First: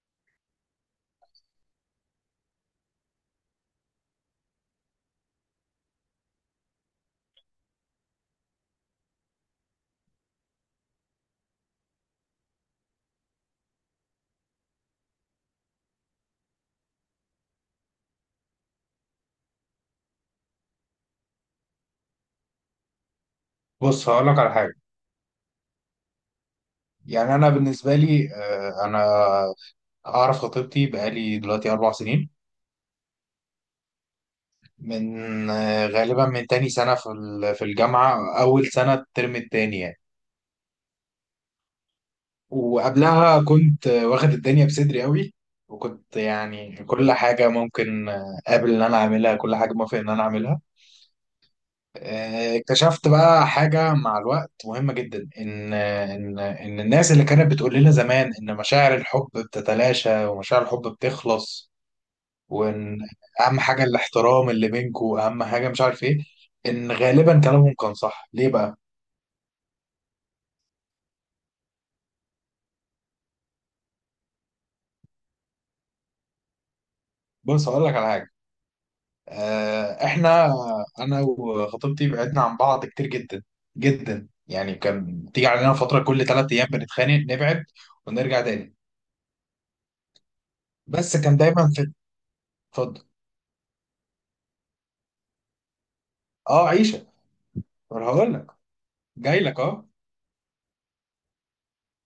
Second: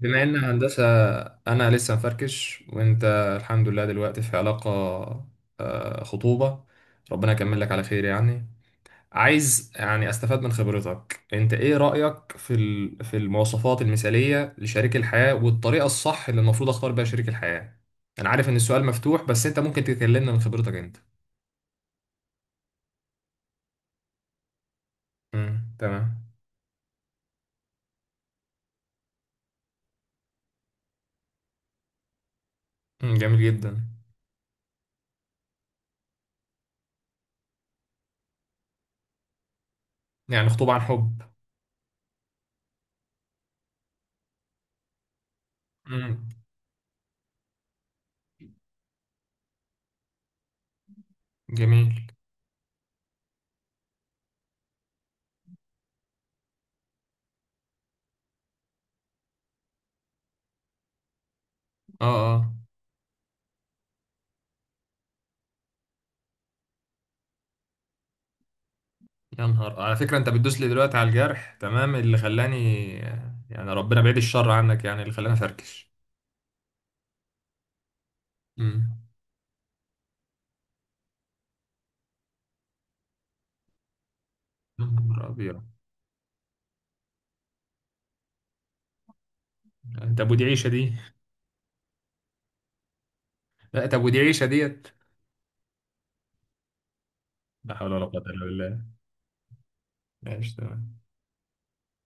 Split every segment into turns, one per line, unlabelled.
بما ان هندسة انا لسه مفركش. وانت الحمد لله دلوقتي في علاقة. خطوبة. ربنا يكمل لك على خير يعني. عايز يعني استفاد من خبرتك، انت ايه رأيك في في المواصفات المثالية لشريك الحياة والطريقة الصح اللي المفروض اختار بيها شريك الحياة؟ انا عارف ان السؤال مفتوح بس انت ممكن تكلمنا من خبرتك انت.
بص هقول لك على حاجه.
تمام.
يعني انا بالنسبه لي، انا اعرف خطيبتي بقالي دلوقتي 4 سنين،
مم، جميل جدا.
من غالبا من تاني سنه في في الجامعه، اول سنه الترم التاني يعني.
يعني خطوبة عن حب.
وقبلها كنت واخد الدنيا بصدري قوي. وكنت
امم
يعني كل حاجه ممكن قابل ان انا اعملها، كل حاجه موافق ان انا اعملها.
جميل.
اكتشفت بقى حاجه مع الوقت مهمه جدا، ان ان الناس اللي كانت بتقول لنا زمان ان مشاعر الحب بتتلاشى ومشاعر الحب بتخلص،
اه. اه.
وان اهم حاجه الاحترام اللي بينكوا، اهم حاجه مش عارف ايه، ان غالبا كلامهم كان صح. ليه بقى؟
يا نهار، على فكرة انت بتدوس لي دلوقتي على الجرح، تمام، اللي خلاني. يعني ربنا بعيد الشر عنك، يعني اللي خلاني افركش.
بص هقول لك على حاجه.
امم
احنا انا وخطيبتي بعدنا عن بعض كتير جدا جدا. يعني
يا نهار
كان تيجي
ابيض.
علينا فتره كل 3 ايام بنتخانق نبعد ونرجع تاني.
انت ابو دي عيشة دي.
بس كان دايما في. اتفضل.
لا انت ابو دي عيشة ديت.
اه، عيشه.
لا حول
انا
ولا قوة
هقول
الا
لك،
بالله.
جاي لك، اه.
ماشي تمام.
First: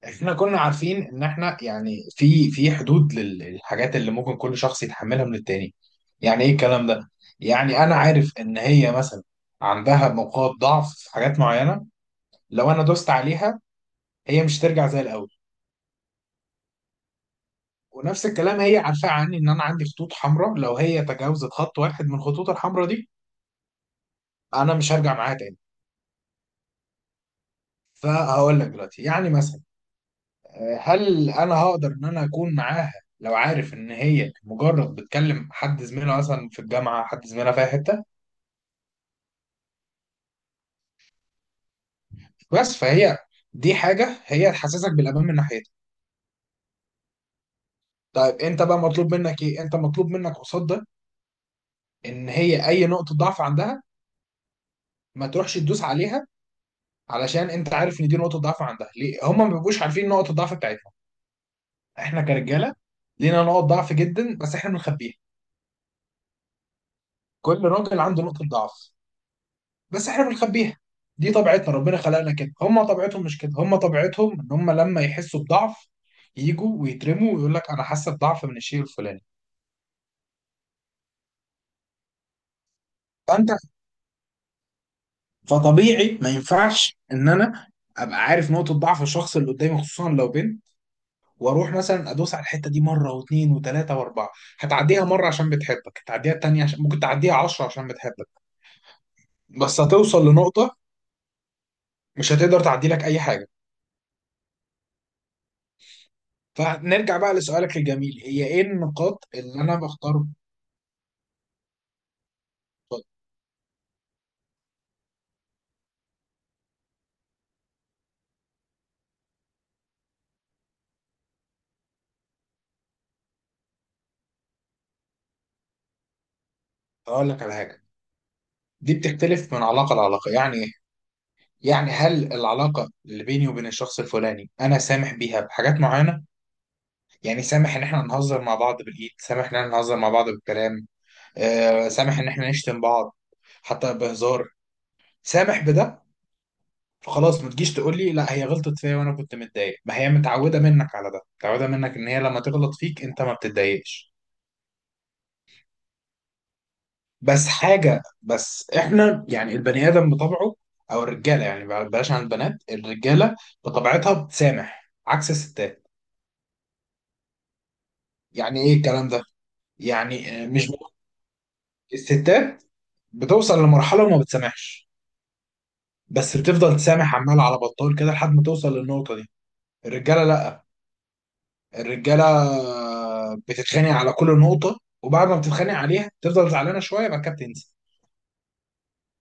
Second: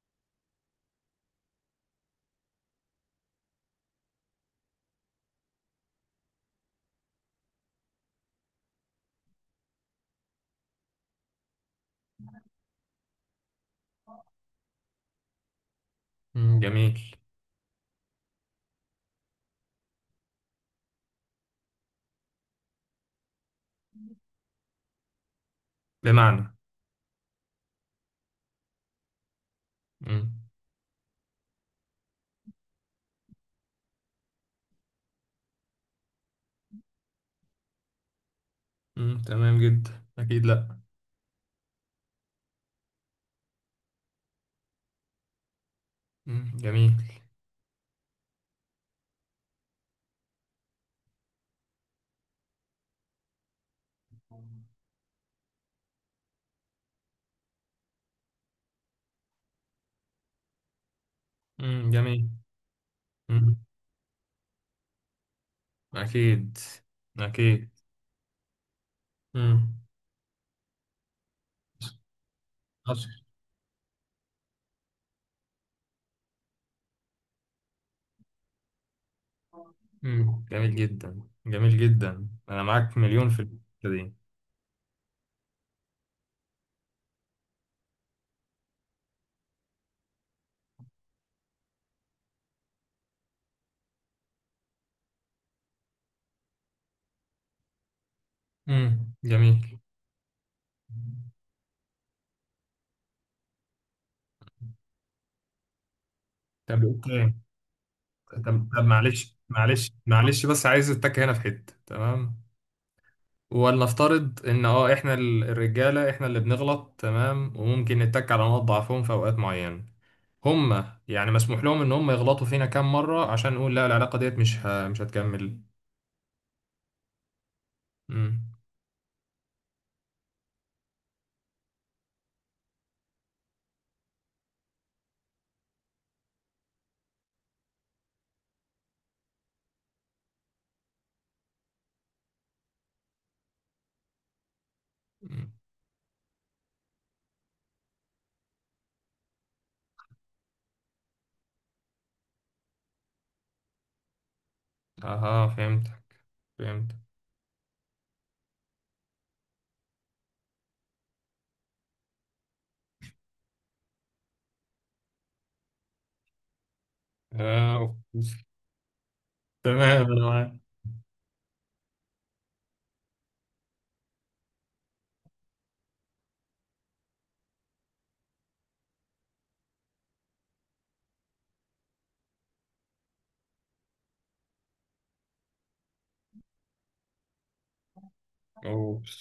احنا كنا عارفين ان احنا يعني في حدود للحاجات اللي ممكن كل شخص يتحملها من التاني. يعني ايه الكلام ده؟ يعني انا عارف ان هي مثلا عندها نقاط ضعف في حاجات معينة، لو انا دوست عليها هي مش ترجع زي الاول.
مم، جميل.
ونفس الكلام، هي عارفة عني ان انا عندي خطوط حمراء، لو هي تجاوزت خط واحد من الخطوط الحمراء دي انا مش هرجع معاها تاني.
بمعنى.
فهقول لك دلوقتي، يعني مثلا،
مم.
هل انا هقدر ان انا اكون معاها لو عارف ان هي مجرد بتكلم حد زميلها مثلا في الجامعه، حد زميلها في أي حته؟
مم، تمام جدا، اكيد لا.
بس فهي دي حاجه هي تحسسك بالامان من ناحيتها.
مم، جميل.
طيب انت بقى مطلوب منك ايه؟ انت مطلوب منك قصاد ده، ان هي اي نقطه ضعف عندها ما تروحش تدوس عليها، علشان انت عارف ان دي نقطه ضعف عندها. ليه هم ما بيبقوش عارفين نقطه الضعف بتاعتهم؟
مم،
احنا
جميل.
كرجاله لينا
مم،
نقط ضعف جدا، بس احنا بنخبيها.
اكيد.
كل
اكيد.
راجل عنده نقطه ضعف،
مم.
بس احنا بنخبيها. دي طبيعتنا، ربنا خلقنا كده. هم
حصل.
طبيعتهم مش كده. هم طبيعتهم ان هم لما يحسوا بضعف يجوا ويترموا ويقول لك انا حاسه بضعف من الشيء الفلاني.
مم، جميل جدا، جميل جدا، انا معاك مليون في
فانت
الحتة دي.
فطبيعي ما ينفعش ان انا ابقى عارف نقطه ضعف الشخص اللي قدامي، خصوصا لو بنت، واروح مثلا ادوس على الحته دي مره واثنين وثلاثه واربعه. هتعديها مره عشان بتحبك، هتعديها التانيه عشان ممكن تعديها 10 عشان بتحبك،
جميل.
بس هتوصل لنقطه مش هتقدر تعدي لك اي حاجه.
طب
فنرجع
اوكي.
بقى لسؤالك الجميل، هي ايه
طب
النقاط
معلش
اللي انا
معلش
بختار.
معلش، بس عايز اتك هنا في حته، تمام. ولنفترض ان اه احنا الرجاله احنا اللي بنغلط، تمام، وممكن نتك على نقاط ضعفهم في اوقات معينه. هما يعني مسموح لهم ان هم يغلطوا فينا كام مره عشان نقول لا العلاقه ديت مش هتكمل؟
اقول لك على حاجه،
امم
دي بتختلف من علاقه لعلاقه. يعني ايه؟ يعني هل العلاقه اللي بيني وبين الشخص الفلاني انا سامح بيها بحاجات معينه. يعني سامح ان احنا نهزر مع بعض بالايد، سامح ان احنا نهزر مع بعض بالكلام، سامح ان احنا نشتم بعض حتى بهزار،
أمم.
سامح بده. فخلاص، ما تجيش تقول لي لا هي غلطت فيا وانا كنت متضايق. ما هي متعوده منك على ده، متعوده منك ان هي لما تغلط فيك انت ما بتتضايقش.
اها، فهمتك. فهمتك.
بس حاجة، بس احنا يعني البني آدم بطبعه، أو الرجالة يعني بلاش عن البنات، الرجالة بطبيعتها بتسامح عكس الستات.
آه، أوكي.
يعني إيه الكلام ده؟
تمام انا
يعني آه،
معاك.
مش ب- الستات بتوصل لمرحلة وما بتسامحش، بس بتفضل تسامح عمال على بطال كده لحد ما توصل للنقطة دي. الرجالة لأ. الرجالة بتتخانق على كل نقطة، وبعد ما بتتخانق عليها تفضل زعلانة شوية بعد كده بتنسى.
اوبس.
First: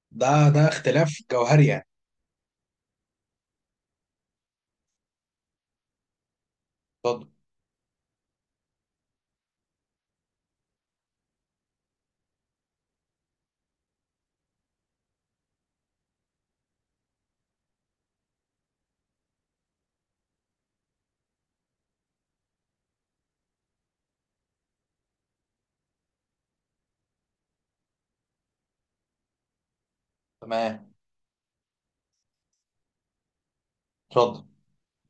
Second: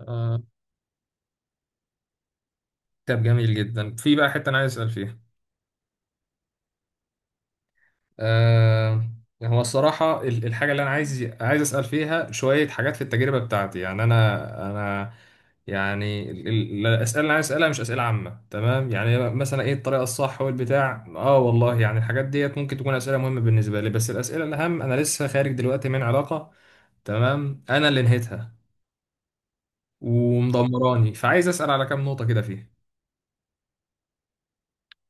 آه.
ده اختلاف جوهري يعني.
طب جميل جدا، في بقى حته انا عايز اسال فيها.
اتفضل.
آه، هو الصراحة الحاجة اللي أنا عايز أسأل فيها شوية حاجات في التجربة بتاعتي. يعني أنا يعني الأسئلة اللي أنا عايز أسألها مش أسئلة عامة، تمام. يعني مثلا إيه الطريقة الصح والبتاع، آه والله يعني الحاجات ديت ممكن تكون أسئلة مهمة بالنسبة لي، بس الأسئلة الأهم، أنا لسه خارج دلوقتي من علاقة. تمام، أنا اللي نهيتها، اه،
تمام.
ومدمراني. فعايز أسأل على كام نقطة كده فيها.
اتفضل.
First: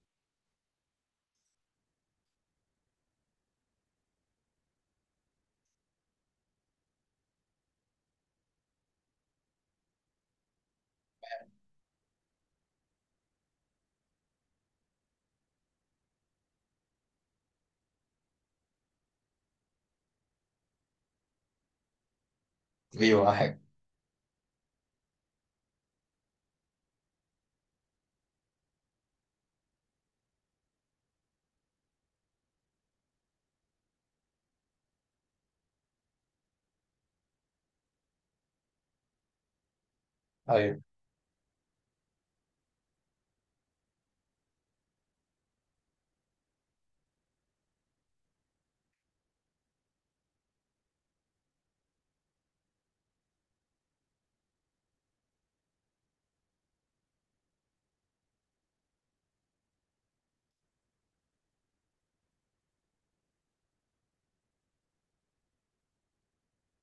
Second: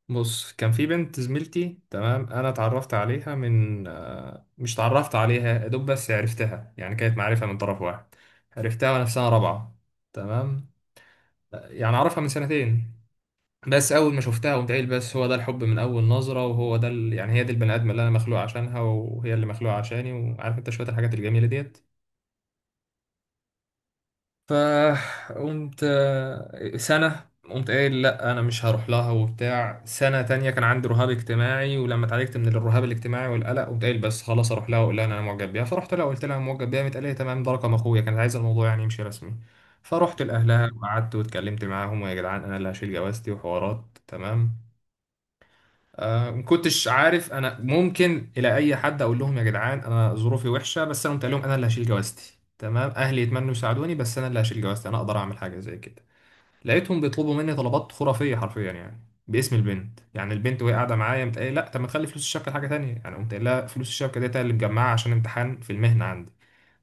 بص، كان في بنت زميلتي، تمام. انا اتعرفت عليها من مش اتعرفت عليها يا دوب، بس عرفتها، يعني كانت معرفة من طرف واحد. عرفتها وانا في سنة رابعة، تمام. يعني اعرفها من سنتين. بس اول ما شفتها قمت قايل بس هو ده الحب من اول نظرة، وهو ده يعني هي دي البني ادم اللي انا مخلوق عشانها وهي اللي مخلوقة عشاني، وعارف انت شوية الحاجات الجميلة ديت.
ايوه حاجة.
فقمت سنة قمت قايل لا أنا مش هروح لها وبتاع. سنة تانية كان عندي رهاب اجتماعي، ولما اتعالجت من الرهاب الاجتماعي والقلق قمت قايل بس خلاص أروح لها وأقول لها إن أنا معجب بيها. فرحت لها وقلت لها أنا معجب بيها، قامت قالت لي تمام، ده رقم أخويا، كانت عايزة الموضوع يعني يمشي رسمي. فرحت لأهلها
ايوه.
وقعدت واتكلمت معاهم، ويا جدعان أنا اللي هشيل جوازتي وحوارات، تمام. ما كنتش عارف انا ممكن الى اي حد اقول لهم يا جدعان انا ظروفي وحشه، بس انا قلت لهم انا اللي هشيل جوازتي، تمام، اهلي يتمنوا يساعدوني بس انا اللي هشيل جوازتي، انا اقدر اعمل حاجه زي كده. لقيتهم بيطلبوا مني طلبات خرافيه حرفيا يعني، باسم البنت. يعني البنت وهي قاعده معايا قمت قايل، لا طب ما تخلي فلوس الشبكه حاجه تانية، يعني قمت قايل لها فلوس الشبكه ديت أنا اللي مجمعها عشان امتحان في المهنه عندي،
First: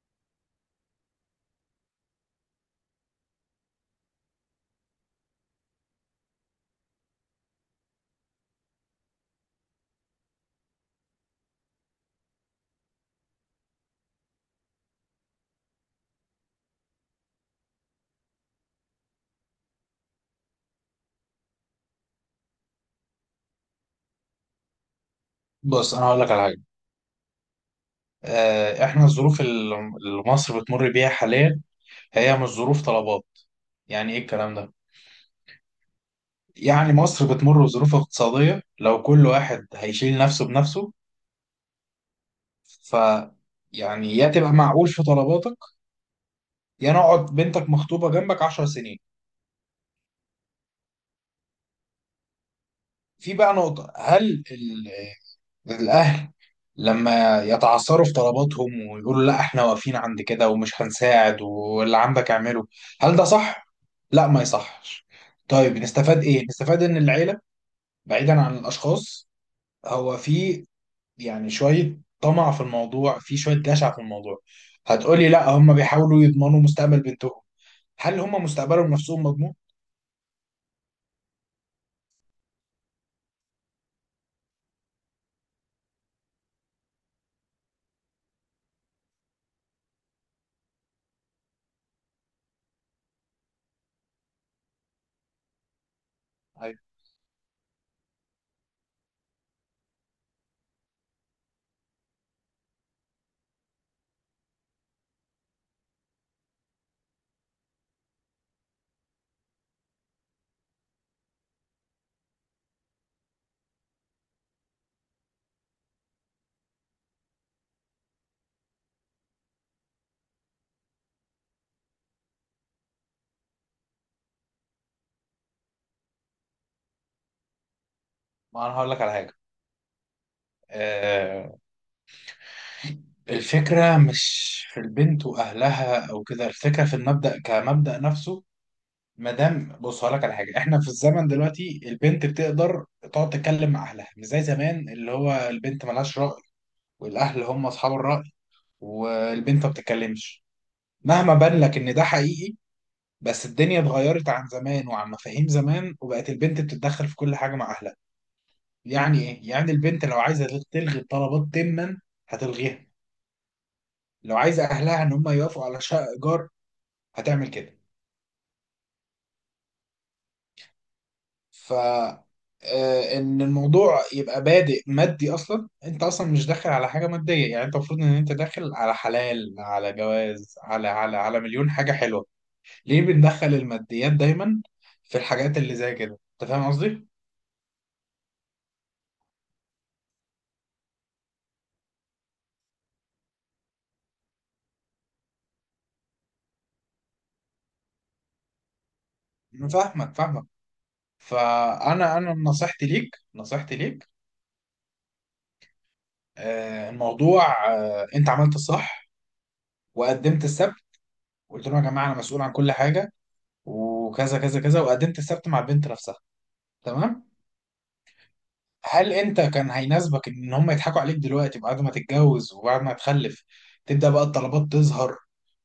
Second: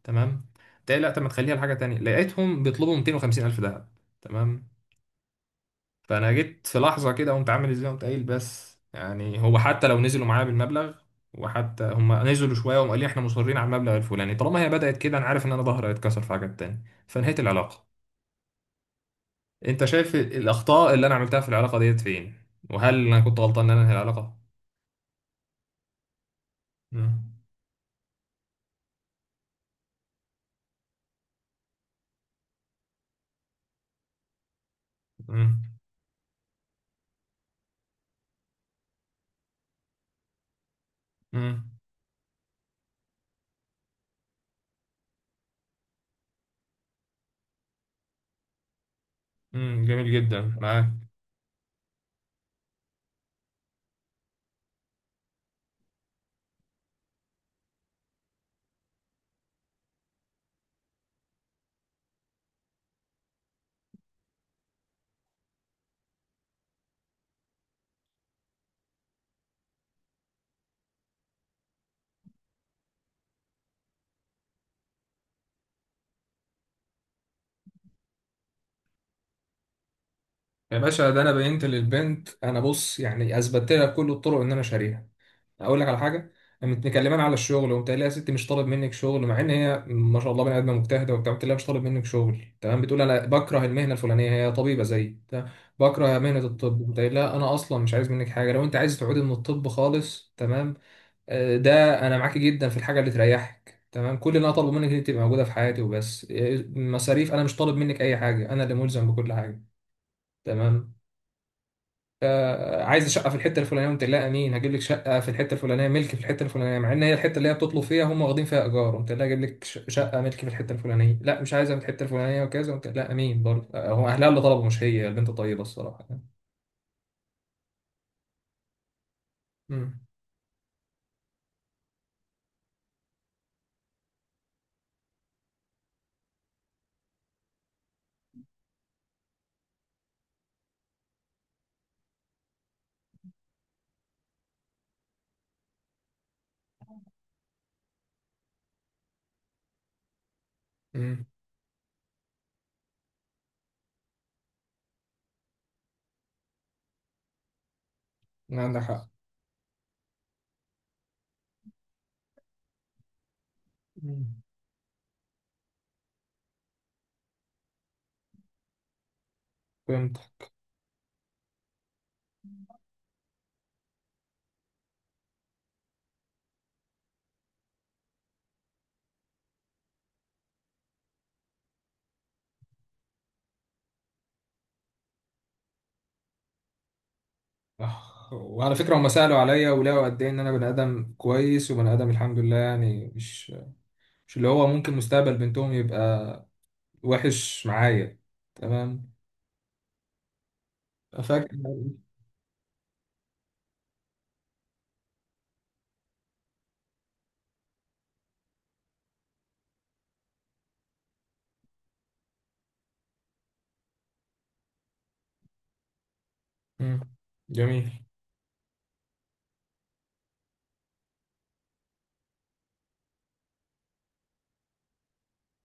تمام. قمت قايل لا طب ما تخليها لحاجه تانية، لقيتهم بيطلبوا 250 الف دهب، تمام. فانا جيت في لحظه كده قمت عامل ازاي، قمت قايل بس يعني هو حتى لو نزلوا معايا بالمبلغ. وحتى هم نزلوا شويه وقالوا لي احنا مصرين على المبلغ الفلاني. طالما هي بدات كده، انا عارف ان انا ظهري هيتكسر في حاجات تاني، فنهيت العلاقه. انت شايف الاخطاء اللي انا عملتها في العلاقه ديت فين؟ وهل انا كنت غلطان ان انا انهي العلاقه؟
بص انا هقول لك على حاجه.
مم.
احنا الظروف اللي مصر بتمر بيها حاليا هي مش ظروف طلبات. يعني ايه الكلام ده؟
مم.
يعني مصر بتمر بظروف اقتصاديه، لو كل واحد هيشيل نفسه بنفسه،
مم.
ف يعني يا تبقى معقول في طلباتك، يا نقعد بنتك مخطوبه جنبك 10 سنين.
مم، جميل جدا، معاك.
في بقى نقطه، هل الأهل لما يتعثروا في طلباتهم ويقولوا لا احنا واقفين عند كده ومش هنساعد واللي عندك اعمله، هل ده صح؟ لا، ما يصحش. طيب نستفاد ايه؟ نستفاد ان العيلة، بعيدا عن الاشخاص، هو في يعني شوية طمع في الموضوع، في شوية جشع في الموضوع. هتقولي لا هم بيحاولوا يضمنوا مستقبل بنتهم. هل هم مستقبلهم نفسهم مضمون؟
يا باشا، ده انا بينت للبنت انا، بص يعني اثبتت لها بكل الطرق ان انا شاريها. اقول لك على حاجه، متكلمان على الشغل وقمت قايل لها يا ستي مش طالب منك شغل، مع ان هي ما شاء الله بني ادمه مجتهده وبتاع. قلت لها مش طالب منك شغل، تمام. بتقول انا بكره المهنه الفلانيه، هي طبيبه زيي، تمام. بكره مهنه
ايوه.
الطب، قمت قايل لها انا اصلا مش عايز منك حاجه، لو انت عايز تعودي من الطب خالص، تمام. ده انا معاكي جدا في الحاجه اللي تريحك، تمام. كل اللي انا طالبه منك ان انت تبقى موجوده في حياتي وبس. مصاريف انا مش طالب منك اي حاجه، انا اللي ملزم بكل حاجه، تمام. عايز شقه في الحته الفلانيه، قمت لا امين هجيب لك شقه في الحته الفلانيه، ملك في الحته الفلانيه، مع ان هي الحته اللي هي بتطلب فيها هم واخدين فيها ايجار. قمت لا اجيب لك شقه ملك في الحته الفلانيه. لا مش عايزها في الحته الفلانيه وكذا، قمت لا امين برضه. هو اهلها اللي طلبوا، مش هي، البنت طيبه الصراحه.
ما انا هقول لك على حاجة،
امم
آه، الفكرة مش في البنت وأهلها أو كده، الفكرة في المبدأ كمبدأ نفسه. مادام، بص هقولك على حاجة، إحنا في الزمن دلوقتي البنت بتقدر تقعد تتكلم مع أهلها، مش زي زمان اللي هو البنت ملهاش رأي والأهل هم أصحاب الرأي والبنت ما بتتكلمش.
امم،
مهما بان لك إن ده حقيقي، بس الدنيا اتغيرت عن زمان وعن مفاهيم زمان، وبقت البنت بتتدخل في كل حاجة مع أهلها.
عندك حق.
يعني إيه؟ يعني البنت لو عايزة تلغي الطلبات تما هتلغيها.
مم.
لو عايزة أهلها إن هم يوافقوا على شقة إيجار هتعمل كده.
فهمت.
ف ان الموضوع يبقى بادئ مادي اصلا، انت اصلا مش داخل على حاجه ماديه. يعني انت المفروض ان انت داخل على حلال، على جواز، على مليون حاجه حلوه. ليه بندخل الماديات دايما في الحاجات اللي زي كده؟ انت فاهم قصدي.
وعلى فكره هم سالوا عليا ولقوا قد ايه ان انا بني ادم كويس، وبني ادم الحمد لله يعني، مش اللي هو ممكن مستقبل بنتهم يبقى وحش معايا، تمام.
أنا فاهمك.
فاكر.
فانا نصيحتي ليك. آه، الموضوع آه، انت عملت الصح وقدمت السبت. قلت لهم يا جماعه انا مسؤول عن كل حاجه وكذا كذا كذا. وقدمت السبت مع البنت نفسها.
مم،
تمام.
جميل.
هل انت كان هيناسبك ان هم يضحكوا عليك دلوقتي بعد ما تتجوز وبعد ما تخلف تبدأ بقى الطلبات تظهر،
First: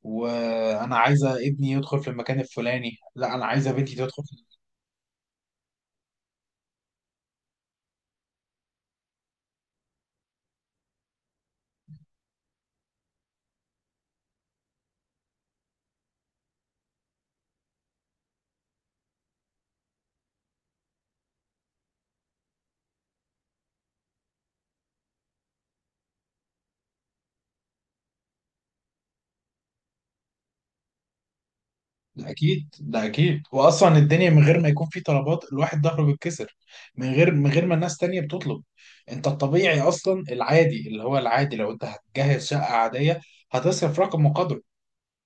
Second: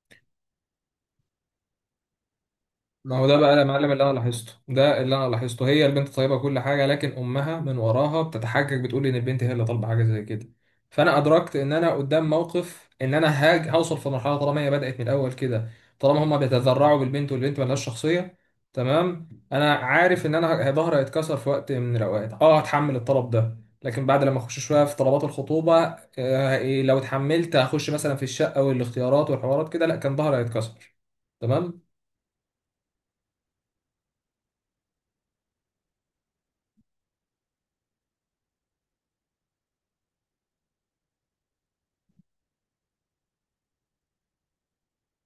وانا عايزة ابني يدخل في المكان الفلاني،
ما هو
لا
ده
انا
بقى يا
عايزة
معلم
بنتي
اللي انا
تدخل في...
لاحظته. ده اللي انا لاحظته، هي البنت طيبه كل حاجه، لكن امها من وراها بتتحجج بتقول ان البنت هي اللي طالبه حاجه زي كده. فانا ادركت ان انا قدام موقف ان انا هاج هوصل في مرحله، طالما هي بدات من الاول كده، طالما هما بيتذرعوا بالبنت والبنت ملهاش شخصيه، تمام. انا عارف ان انا ظهري هيتكسر في وقت من الاوقات، اه هتحمل الطلب ده، لكن بعد لما اخش شويه في طلبات الخطوبه. آه إيه، لو اتحملت هخش مثلا في الشقه والاختيارات والحوارات كده، لا كان ظهري هيتكسر، تمام.
ده اكيد ده اكيد. واصلا الدنيا من غير ما يكون في طلبات الواحد ظهره بيتكسر، من غير ما الناس تانية بتطلب. انت الطبيعي اصلا العادي اللي هو العادي، لو انت هتجهز شقة عادية هتصرف رقم وقدره.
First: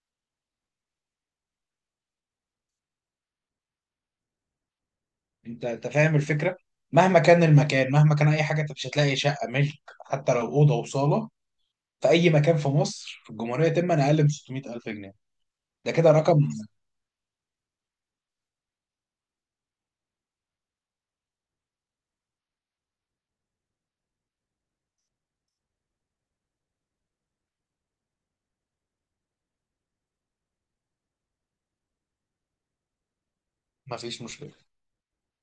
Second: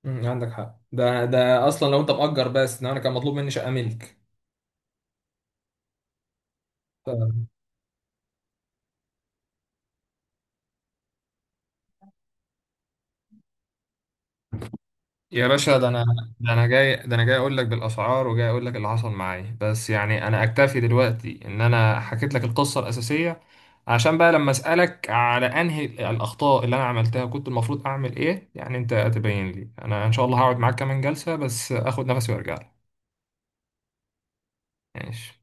مم، عندك حق. ده اصلا لو انت مأجر، بس ده انا كان مطلوب مني شقة ملك.
انت فاهم الفكرة. مهما كان
ف-
المكان، مهما كان اي حاجة، انت مش هتلاقي شقة ملك. حتى لو أوضة وصالة في اي مكان في مصر في الجمهوريه تم، انا اقل من 600000 جنيه.
يا باشا ده
ده
انا،
كده رقم.
ده انا جاي اقول لك بالاسعار، وجاي اقول لك اللي حصل معايا، بس يعني انا اكتفي دلوقتي ان انا حكيت لك القصه الاساسيه. عشان بقى لما اسالك على انهي الاخطاء اللي انا عملتها كنت المفروض اعمل ايه، يعني انت تبين لي انا. ان شاء الله هقعد معاك كمان جلسه، بس اخد نفسي وارجع لك.
ما فيش مشكله.
ماشي.